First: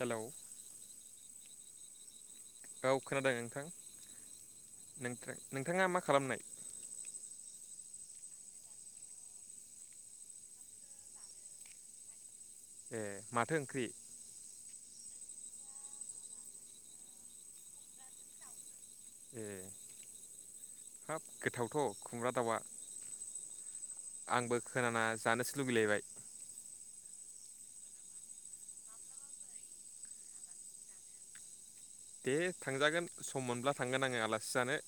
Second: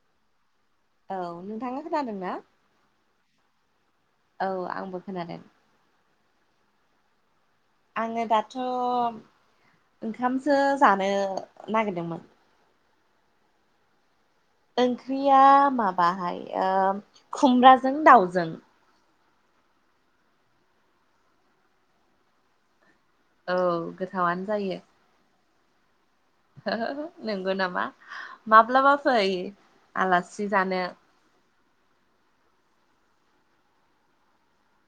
हेल' औ नोंथाङा खोनादों ना गाव खोनादों नोंथां औ आंबो नोंथ खोनादों नोंथाङा मा खालामनाय आङो दाथ' ओंखामसो जानो नागिरदोंमोन ए माथो ओंख्रि ओंख्रिया माबाहाय खुमब्राजों दाउजों ए हाब गोथावथ' खुमब्रा दाउआ औ गोथावानो आंबो जायो खोनाना जानोसो लगैलायबाय नंगौ नामा माब्लाबा फै आलासि जानो दे थांजागोन सम मोनब्ला थांगोन आङो आलासि जानो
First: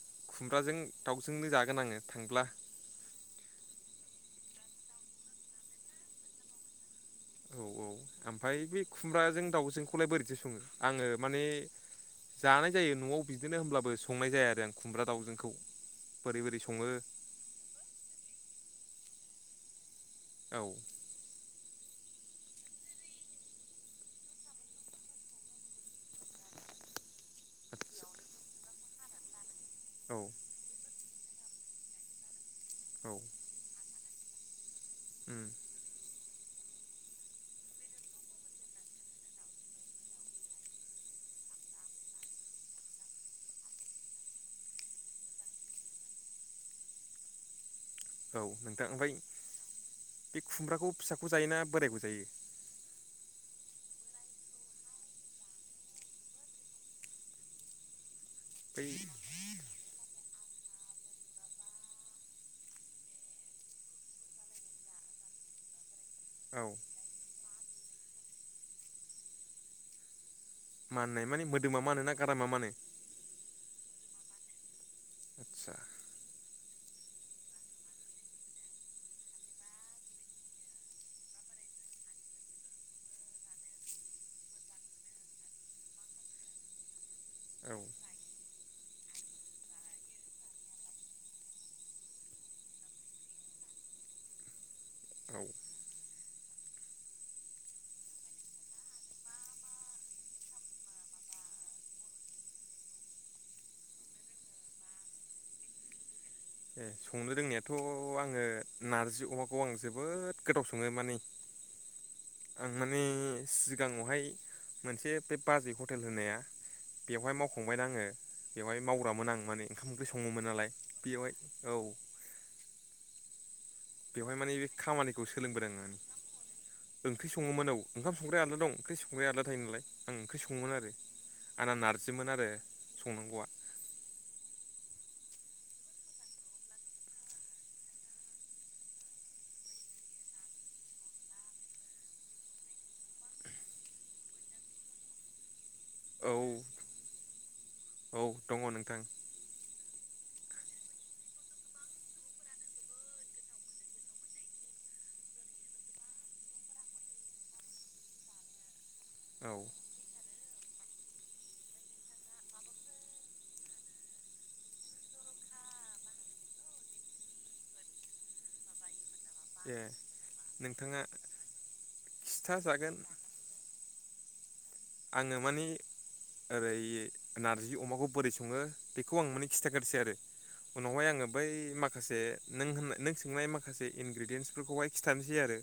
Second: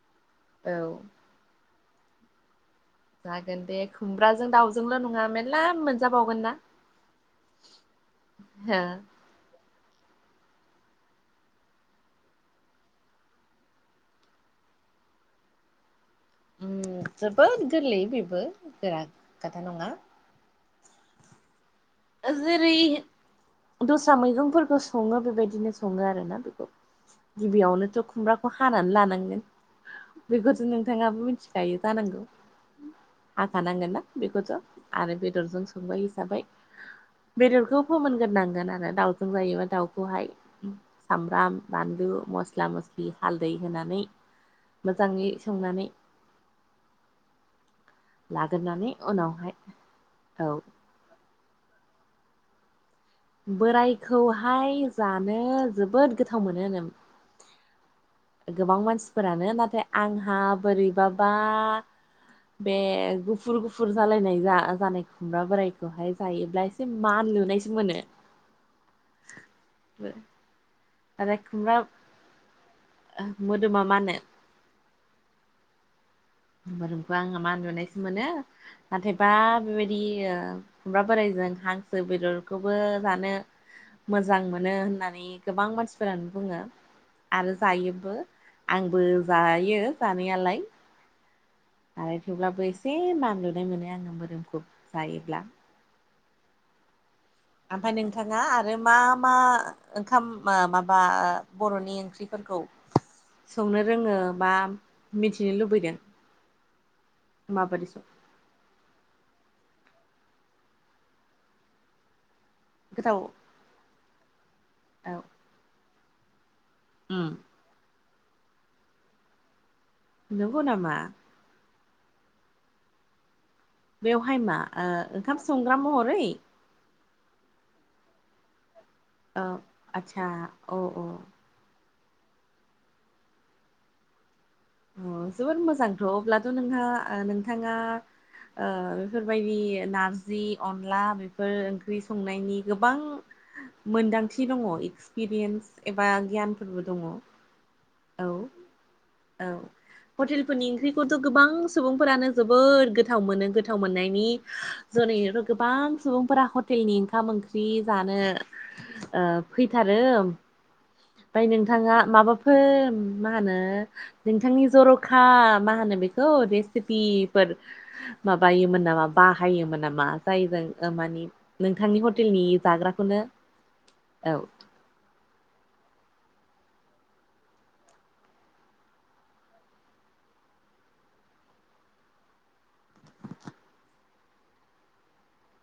औ खुमब्राजों दाव जोंनो जागोन आङो थांब्ला जागोन दे खुमब्राजों दाउजोंल' नङा मेर्ला मोनजाबावगोन ना औ औ ओमफ्राय हो बे खुमब्राजों दाउजोंखौलाय बोरैदि सङो आङो माने जानाय जायो न'आव बिदिनो होनोमब्लाबो संनाय जाया आरो आं खुमब्रा दाावजोंखौ जोबोद गोरलै बेबो गोरा खोथा नङा औ जेरै- दस्रा मैगंफोरखौ सङो बेबायदिनो सङो आरोना बेखौ गिबियावनोथ' खुमब्राखौ हानानै लानांगोन औ बेफोखौथ' नोंथाङाबो मिथिखायो जानांगौ औ हाफानांगोन ना बेखौथ' आरो उम बेदरजों सोंबाय हिसाबै बेदरखौ फोमोनग्रोनांगोन आरो दाउजों जायोबा दाउखौहाय सामब्राम बानलु मस्ला मस्लि हालदै होनानै मोजाङै संनानै औ नोंथां लाग्रोनानै ओमफ्राय उनावहाय बे औ खुमब्राखौ फिसाखौ जायोना बोरायखौ जायो बोरायखौहाय जानो जोबोद गोथाव मोनो गोबां बै मानसिफोरानो नाथाय आंहा बोरैबाबा बे गुफुर गुफुर जालायनाय जा जानाय खुमब्रा बोराय खौहाय जायोब्ला औ एसे मान लुनायसो मोनो माननाय आरो माने खुमब्रा मोदोमा मानो ना गारामा मानो मोदोमा मानो आचसा मोदोमखौ आङा मा उन्दुनायसो मोनो नाथायबा बेबायदि खुमब्रा बोराइजों हांसो बेदरखौबो जानो- मोजां मोनो होननानै गोबां मानसिफोरानो बुङो। आरो औ जायोबो आंबो जायो जानायालाय आरो थेवब्लाबो एसे मानलुनाय मोनो आङो मोदोमखौ औ जायोब्ला। आमफ्राय नोंथाङा आरो मा मा ओंखाम ओ माबा बर'नि ओंख्रिफोरखौ संनो रोङो बा मिथिनो लुबैदों ए संनो रोंनायाथ' माबादि सं आङो नारजि अमाखौ आं जोबोद गोदाव सङो माने आं माने गोथाव सिगाङावहाय औ मोनसे बे बाजै हटेल होनाया उम बेवहाय मावखांबायना आङो बेवहाय मावग्रामोन आं माने ओंखाम ओंख्रि सङोमोन नंगौ नालाय नामा बेवहाय औ बेवहाय माने मा बे ओ खामानिखौ ओंखाम संग्रा सोलोंबोदोंमोन ओं महरै ओंख्रि सङोमोन औ ओंखाम संग्राया आलदा दं ओंख्रि संग्राया आलदा औ थायो नालाय आं आदसा ओंख्रि सङोमोन औ आरो औ आंना नारजिमोन आरो संनांगौआ अ जोबोर मोजांथ' अब्लाथ' नोंहा नोंथाङा ओ बेफोरबायदि नारजि अनला बेफोर ओंख्रि संनायनि गोबां मोन्दांथि दङ एक्सपिरियेन्स एबा औ गियानफोरबो दङ। औ दङ नोंथां। औ हटेलफोरनि ओंख्रिखौथ' गोबां सुबुंफोरानो जोबोद गोथाव मोनो गोथाव मोननायनि जुनैनोथ' गोबां सुबुंफोरा हटेलनि ओंखाम ओंख्रि जानो ओ औ फैथारो ओमफ्राय नोंथाङा माबा फोर मा होनो नोंथांनि जर'खा मा होनो बेखौ रेसिपिफोर माबायोमोन नामा ए बाहायोमोन नामा जायजों ओ नोंथाङा माने नोंथांनि हटेलनि खिथाजागोन जाग्राखौनो [unintelligible] औ आङो माने ओरै नारजि अमाखौ बोरै सङो बेखौ आं माने खिथाग्रोसै आरो उनावहाय आङो बै माखासे नों होननाय नों सोंनाय माखासे इनग्रेडियेन्सफोरखौहाय खिथानोसै आरो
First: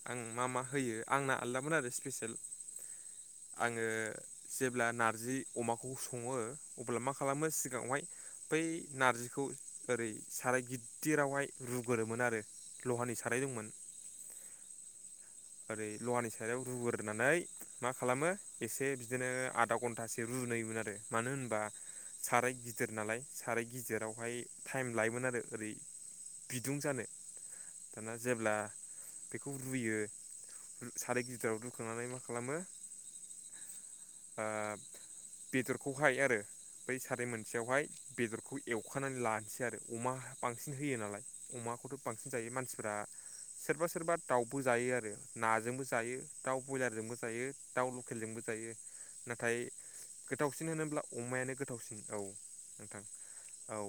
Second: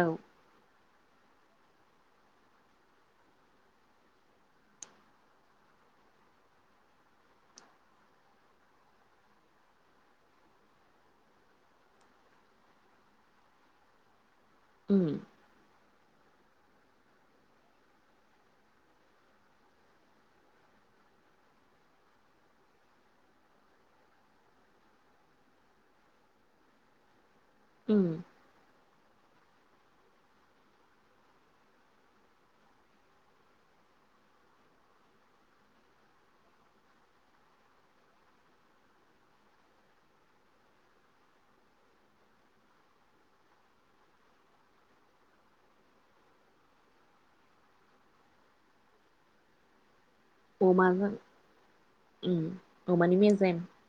औ आं मा मा होयो आंना आलदामोन आरो स्पेसियेल आङो जेब्ला नारजि अमाखौ सङो अब्ला मा खालामो सिगाङावहाय बै नारजिखौ ओरै साराय गिददिरावहाय रुगोरोमोन आरो लहानि साराय दंमोन। ओम ओरै लहानि साराइयाव रुग्रोनानै मा खालामो एसे बिदिनो आधा घन्टासो रुयोमोन आरो मानो होनबा साराय गिदिर नालाय साराय गिदिरावहाय टाइम लायोमोन आरो ओरै बिदुं जानो उम दाना जेब्ला बेखौ रुयो साराय गिदिराव रुखांनानै मा खालामो ओ बेदरखौहाय आरो बै साराय मोनसेयावहाय बेदरखौ एवखानानै लानोसै आरो अमा बांसिन होयो नालाय। अमाखौथ' बांसिन जायो मानसिफोरा सोरबा सोरबा दाउबो जायो आरो नाजोंबो जायो दाउ ब्रयलारजोंबो जायो। दाउ लकेलजोंबो जायो नाथाय गोथावसिन होनोब्ला अमाजों अमायानो गोथावसिन औ उम नोंथां अमानि मेजेम औ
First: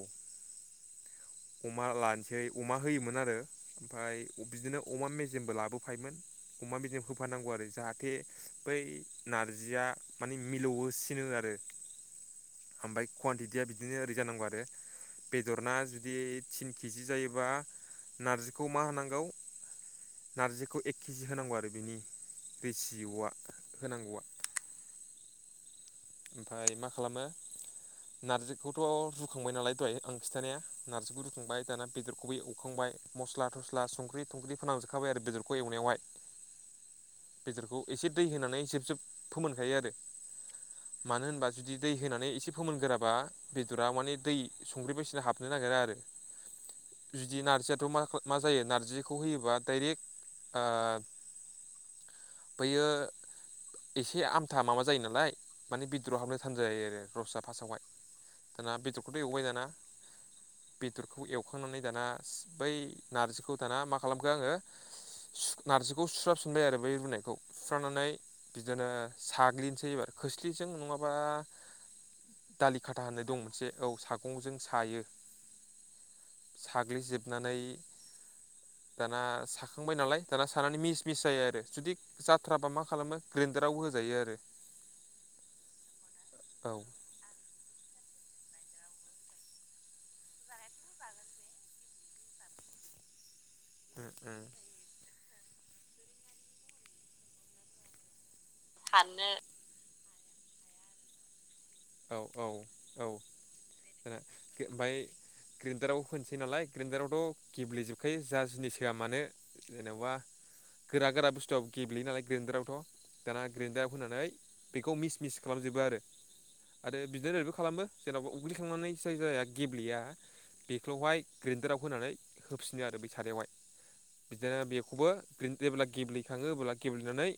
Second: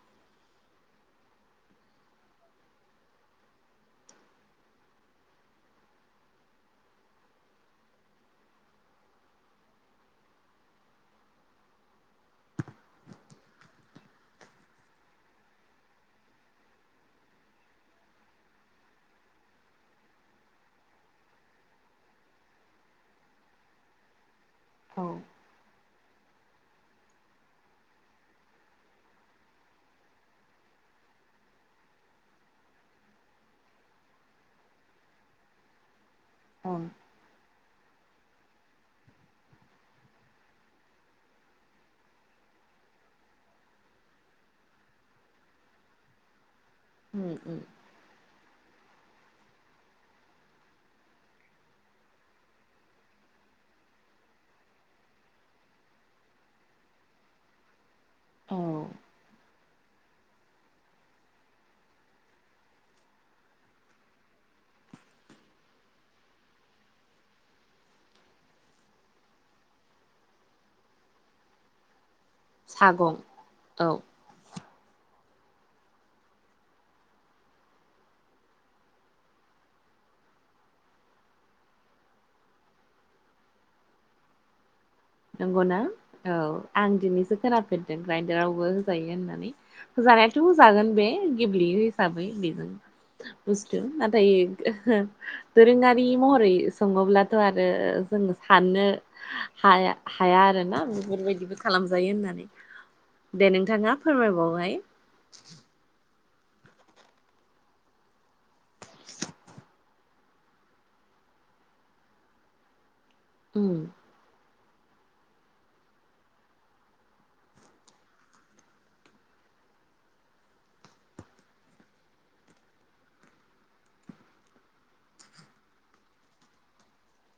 अमा लानोसै अमा होयोमोन आरो ओमफ्राय बिदिनो अमा मेजेमबो लाबोफायमोन अमा मेजेम होफानांगौ आरो जाहाथे बै नारजिया माने मिलौसिनो आरो ओमफ्राय कुवानटिटिया बिदिनो ओरै जानांगौ आरो बेदर ना जुदि थिन केजि जायोबा नारजिखौ मा होनांगौ नारजिखौ एक केजि होनांगौ आरो बेनि रेसिआ होनांगौआ औ ओमफाय मा खालामो नारजिखौथ' रुखांबाय नालाय दहाय आं खिथानाया नारजिखौबो रुखांबाय दाना बेदरखौबो एवखांबाय मस्ला थस्ला संख्रि थंख्रि फोनांजोबखाबाय आरो बेदरखौ एवनायावहाय। औ बेदरखौ एसे दै होनानै जेब जेब फोमोनखायो आरो मानो होनबा जुदि दै होनानै एसे फोमोनगोराबा बेदरा माने दै संख्रि बायसिना हाबनो नागिरा आरो उम जुदि उम नारजियाथ' मा मा जायो नारजिखौ होयोबा डाइरेक्ट आ बैयो एसे आमथा माबा जायो नालाय माने बिदरआव हाबनो थान जायो आरो रसाआ फारस्टआवहाय औ दाना बेदरखौथ' एवबाय दाना बेदरखौ एवखांनानै दाना बै नारजिखौ दाना मा खालामखो आङो सु नारजिखौ सुस्राफिनबाय आरो बै रुनायखौ सुस्रानानै बिदिनो साग्लिनोसै एबार खो खोसलिजों नङाबा दालि खाथा सागं होननाय दं मोनसे औ साग गंजों सायो साग्लिजोबनानै दाना साखांबाय नालाय दाना सानानै मिस मिस जायो आरो जुदि जाथ्राबा मा खालामो ग्रेडारावबो होजायो आरो। नंगौना औ आं दिनैसो खोनाफेरदों ग्राइडारावबो होजायो होननानै जानायाथ' जागोन बे गेब्लेयो हिसाबै बेबो बुस्थु उम नाथाय उम दोरोङारि महरै सङोब्लाथ' आरो जों साननो हाया हाया आरोना बेफोरबायदिखो खालामजायो औ होननानै औ औ दे नोंथाङा फोरमायबावहाय ग्रेडाराव होनसै नालाय ग्रेन्डारावथ' गेब्लेेजोबखायो जा जिनिस होआ मानो जेनेबा गोरा गोरा बुस्थुआबो गेब्लेयो नालाय ग्रोनन्दारावथ' दखना उम ग्रेन्दायाव होनानै बेखौ मिस मिस खालामजोबो आरो आरो बिदिनो ओरैबो खालामो जेनेबा उग्लिखांनानै जाय जाया गेब्लेया बेखौहाय ग्रेन्दाराव होनानै होफिनो आरो बै सारयावहाय बिदिनो बेखौबो जेब्ला गेब्लेखाङो अब्ला गेब्लेनानै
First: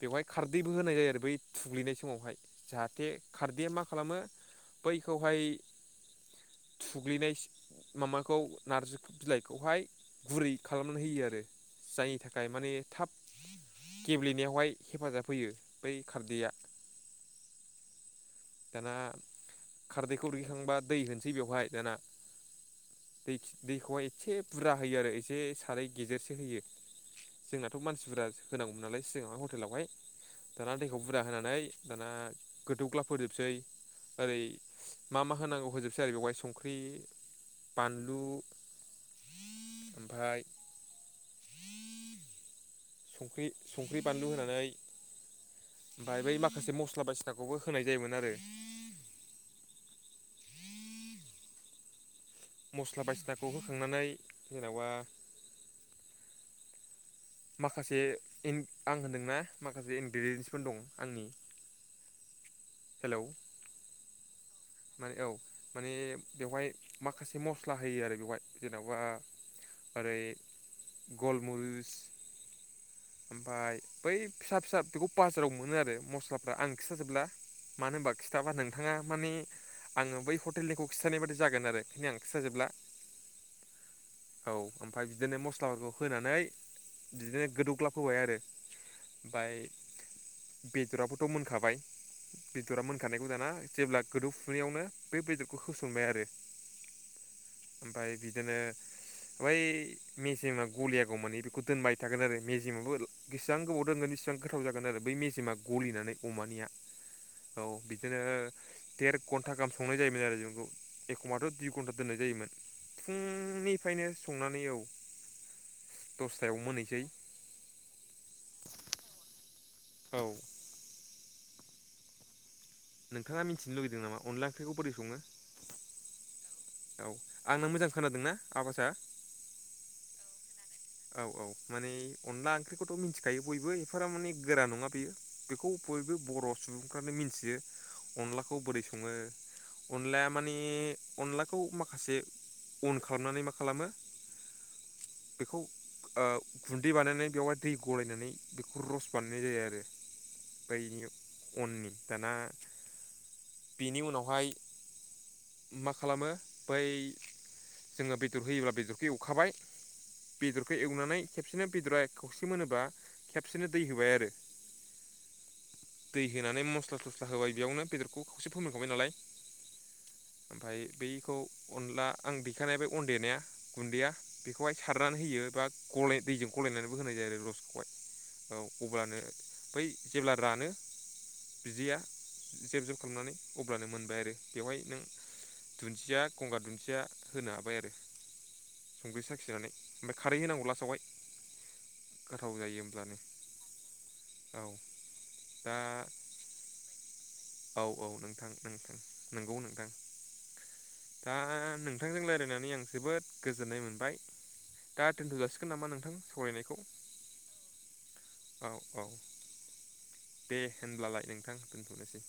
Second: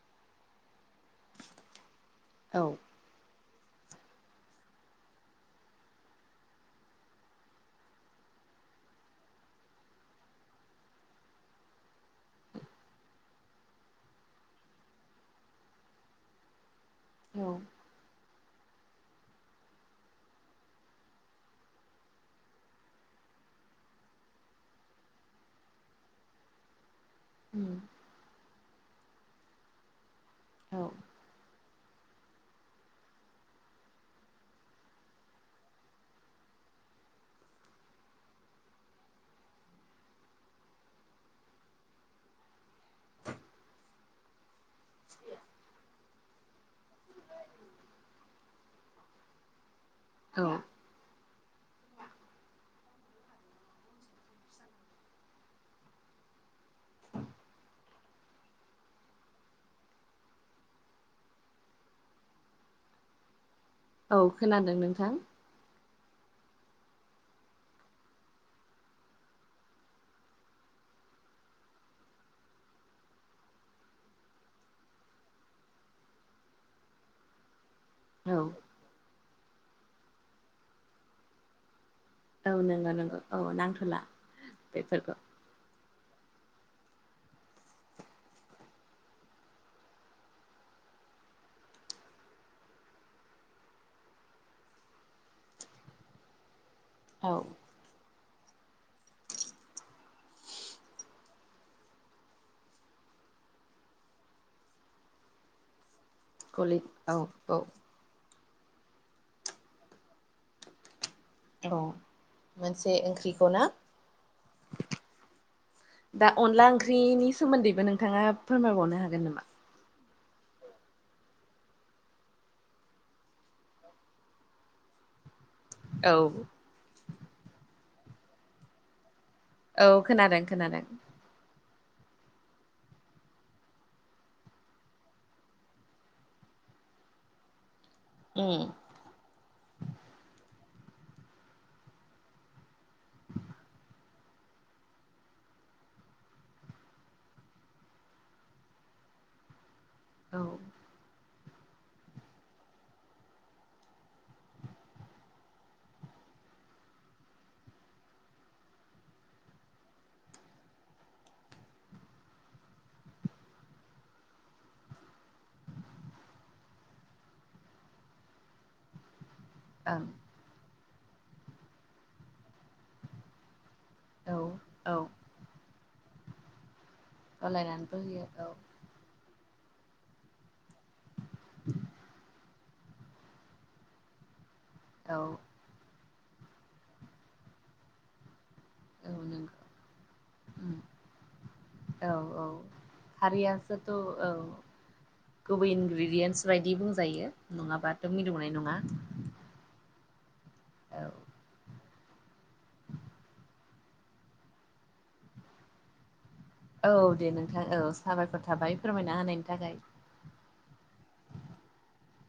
बेवहाय खारदैबो होनाय जायो आरो बै थुग्लिनाय समावहाय औ जाहाथे खारदैया मा खालामो बैखौहाय थुग्लिनाय माबाखौ नारजि बिलाइखौहाय गुरै खालामनानै होयो आरो जायनि थाखाय माने थाब गेब्लेनायावहाय हेफाजाब होयो बै खारदैया औ दाना खारदैखौ रुयहोखांबा दै होनोसै बेवहाय दाना दै-दैखौहाय एसे बुरजा होयो आरो एसे साराय गेजेरसो होयो उम जोंनाथ' मानसि बुरजा होनांगौमोन नालाय सिगांहाय हटेलावहाय दाना औ दैखौ बुरजा होनानै दाना गोदौग्लाब होजोबसै ओरै मा मा होनांगौ होजोबसै आरो बेवहाय संख्रि बानलु ओमफाय संख्रि संख्रि बानलु होनानै ओमफाय बै माखासे मस्ला बायदिसिनाखौबो होनाय जायोमोन आरो औ मस्ला बायसिनाखौ होखांनानै जेनेबा माखासेन आं होनदोंना माखासे इनग्रेडियेन्सफोर दं आंनि हेलौ औ खोनादों माने नोंथां। औ माने बेवहाय माखासे मस्ला होयो आरो बेवहाय जेन'बा ओरै गलमुरिस ओमफ्राय बै फिसा फिसा बेखौ बाजाराव मोनो आरो मस्लाफ्रा आं खिथाजोबला मानो होनबा औ खिथाबा नोंथाङा माने आङो बै हटेलनिखौ खिन्थानाय बाददि जागोन आरो। बेखिनि आं औ खिथाजोबला नंगौ नंगौ औ नांथ'ला औ ओमफ्राय बेफोरखौ बिदिनो मस्लाफोरखौ होनानै बिदिनो गोदौग्लाब होबाय आरो ओमफाय बेदराबोथ' मोनखाबाय बेदरा मोनखानायखौ दाना जेब्ला गोदौफुनायावनो बे बेदरखौ होसनबाय आरो। औ। ओमफफ्राय बिदिनो ओाय मेसें गलियाागौमानिे बेखौ दोनबाय थागोन आरो मेजेमाबो बेसेबां गोबाव दोनगोन बेसिबां गोथाव जागोन आरो बै मेजेमा गलिनानै अमानिया औ बिदिनो देर घन्टा गाहाम संनाय जायोमोन आरो जोंखौ एखमबाथ' दुइ औ घन्टा दोननाय जायोमोन मोनसे ओंख्रिखौ ना फुंनिफ्रायनो संनानै औ दा दसथायाव अनला मोनहैसै ओंख्रिनि सोमोन्दैबो नोंथाङा फोरमायबावनो हागोन नामा औ। नोंथाङा मिथिनो लगै नाम अनला आनलाखौरै सङो - औ। औ आंना मोजां खोनादोंनाा आबासआ औ खोनादों खोनादों। औ औ माने अनला ओंख्रिखौथ' मिथिखायो बयबो एफाराब माने गोरा नङा बेयो बेखौ बयबो बर' सुबुंफ्रानो मिथियो अनलाखौ उम बोरै स सङो अनलाया माने अनलाखौ माखासे अन खालामनानै मा खालामो बेखौ ओ गुन्दै बानायनानै बेवहाय दै गलायनानै बेखौ रस बानायनाय जायो आरो। औ अननि दाना बेनि उनावहाय मा खालामो बै जोङो बेदर होयोब्ला बेदरखौ एवखाबाय बेदरखौ एवनानै खेबसेनो बेदरा खावसे मोनोबा खेबसेनो दै होबाय आरो दै होनानै मस्ला थस्ला होबाय बेयावनो बेदरखौ खावसे फोरमायखांबाय नालाय ओं ओमफ्राय बैखौ अनला आं दैखानाया बे अन देनाया गुन्दैया औ बेखौहाय औ सार गनानै होयो बा गल दैजों गलायनानैबो होनाय जायो आरो लसखौहाय गलायनानैबो होयो औ अब्लानो बै जेब्ला रानो बिदैया जेब जुब खालामनानै अब्लानो मोनबाय आरो बेवहाय नों औ दुन्दिया गंगार दुन्दिया होनो हाबाय आरो औ संख्रि नंगौ साखिनानै ओमफ्राय खारै होनांगौ ला सावाय औ औ हारियानासोथ' औ गुबै दा इनग्रेडियेन्स बायदि बुंजायो औ औ नङाबाथ' नोंथां मिलौनाय नङा। नोंथां नंगौ नोंथां औ दा नों नोंथांजों रायल्लायनानै आं जोबोद गोजोननाय मोनबाय दा दोन्थ' जासिगोन नामा नोंथां। सावरायनायखौ औ दे नोंथां औ साबायखर औ थाबाय औ फोरमायना होनायनि थाखाय दे होनब्लालाय नोंथां दोनथ'नोसै।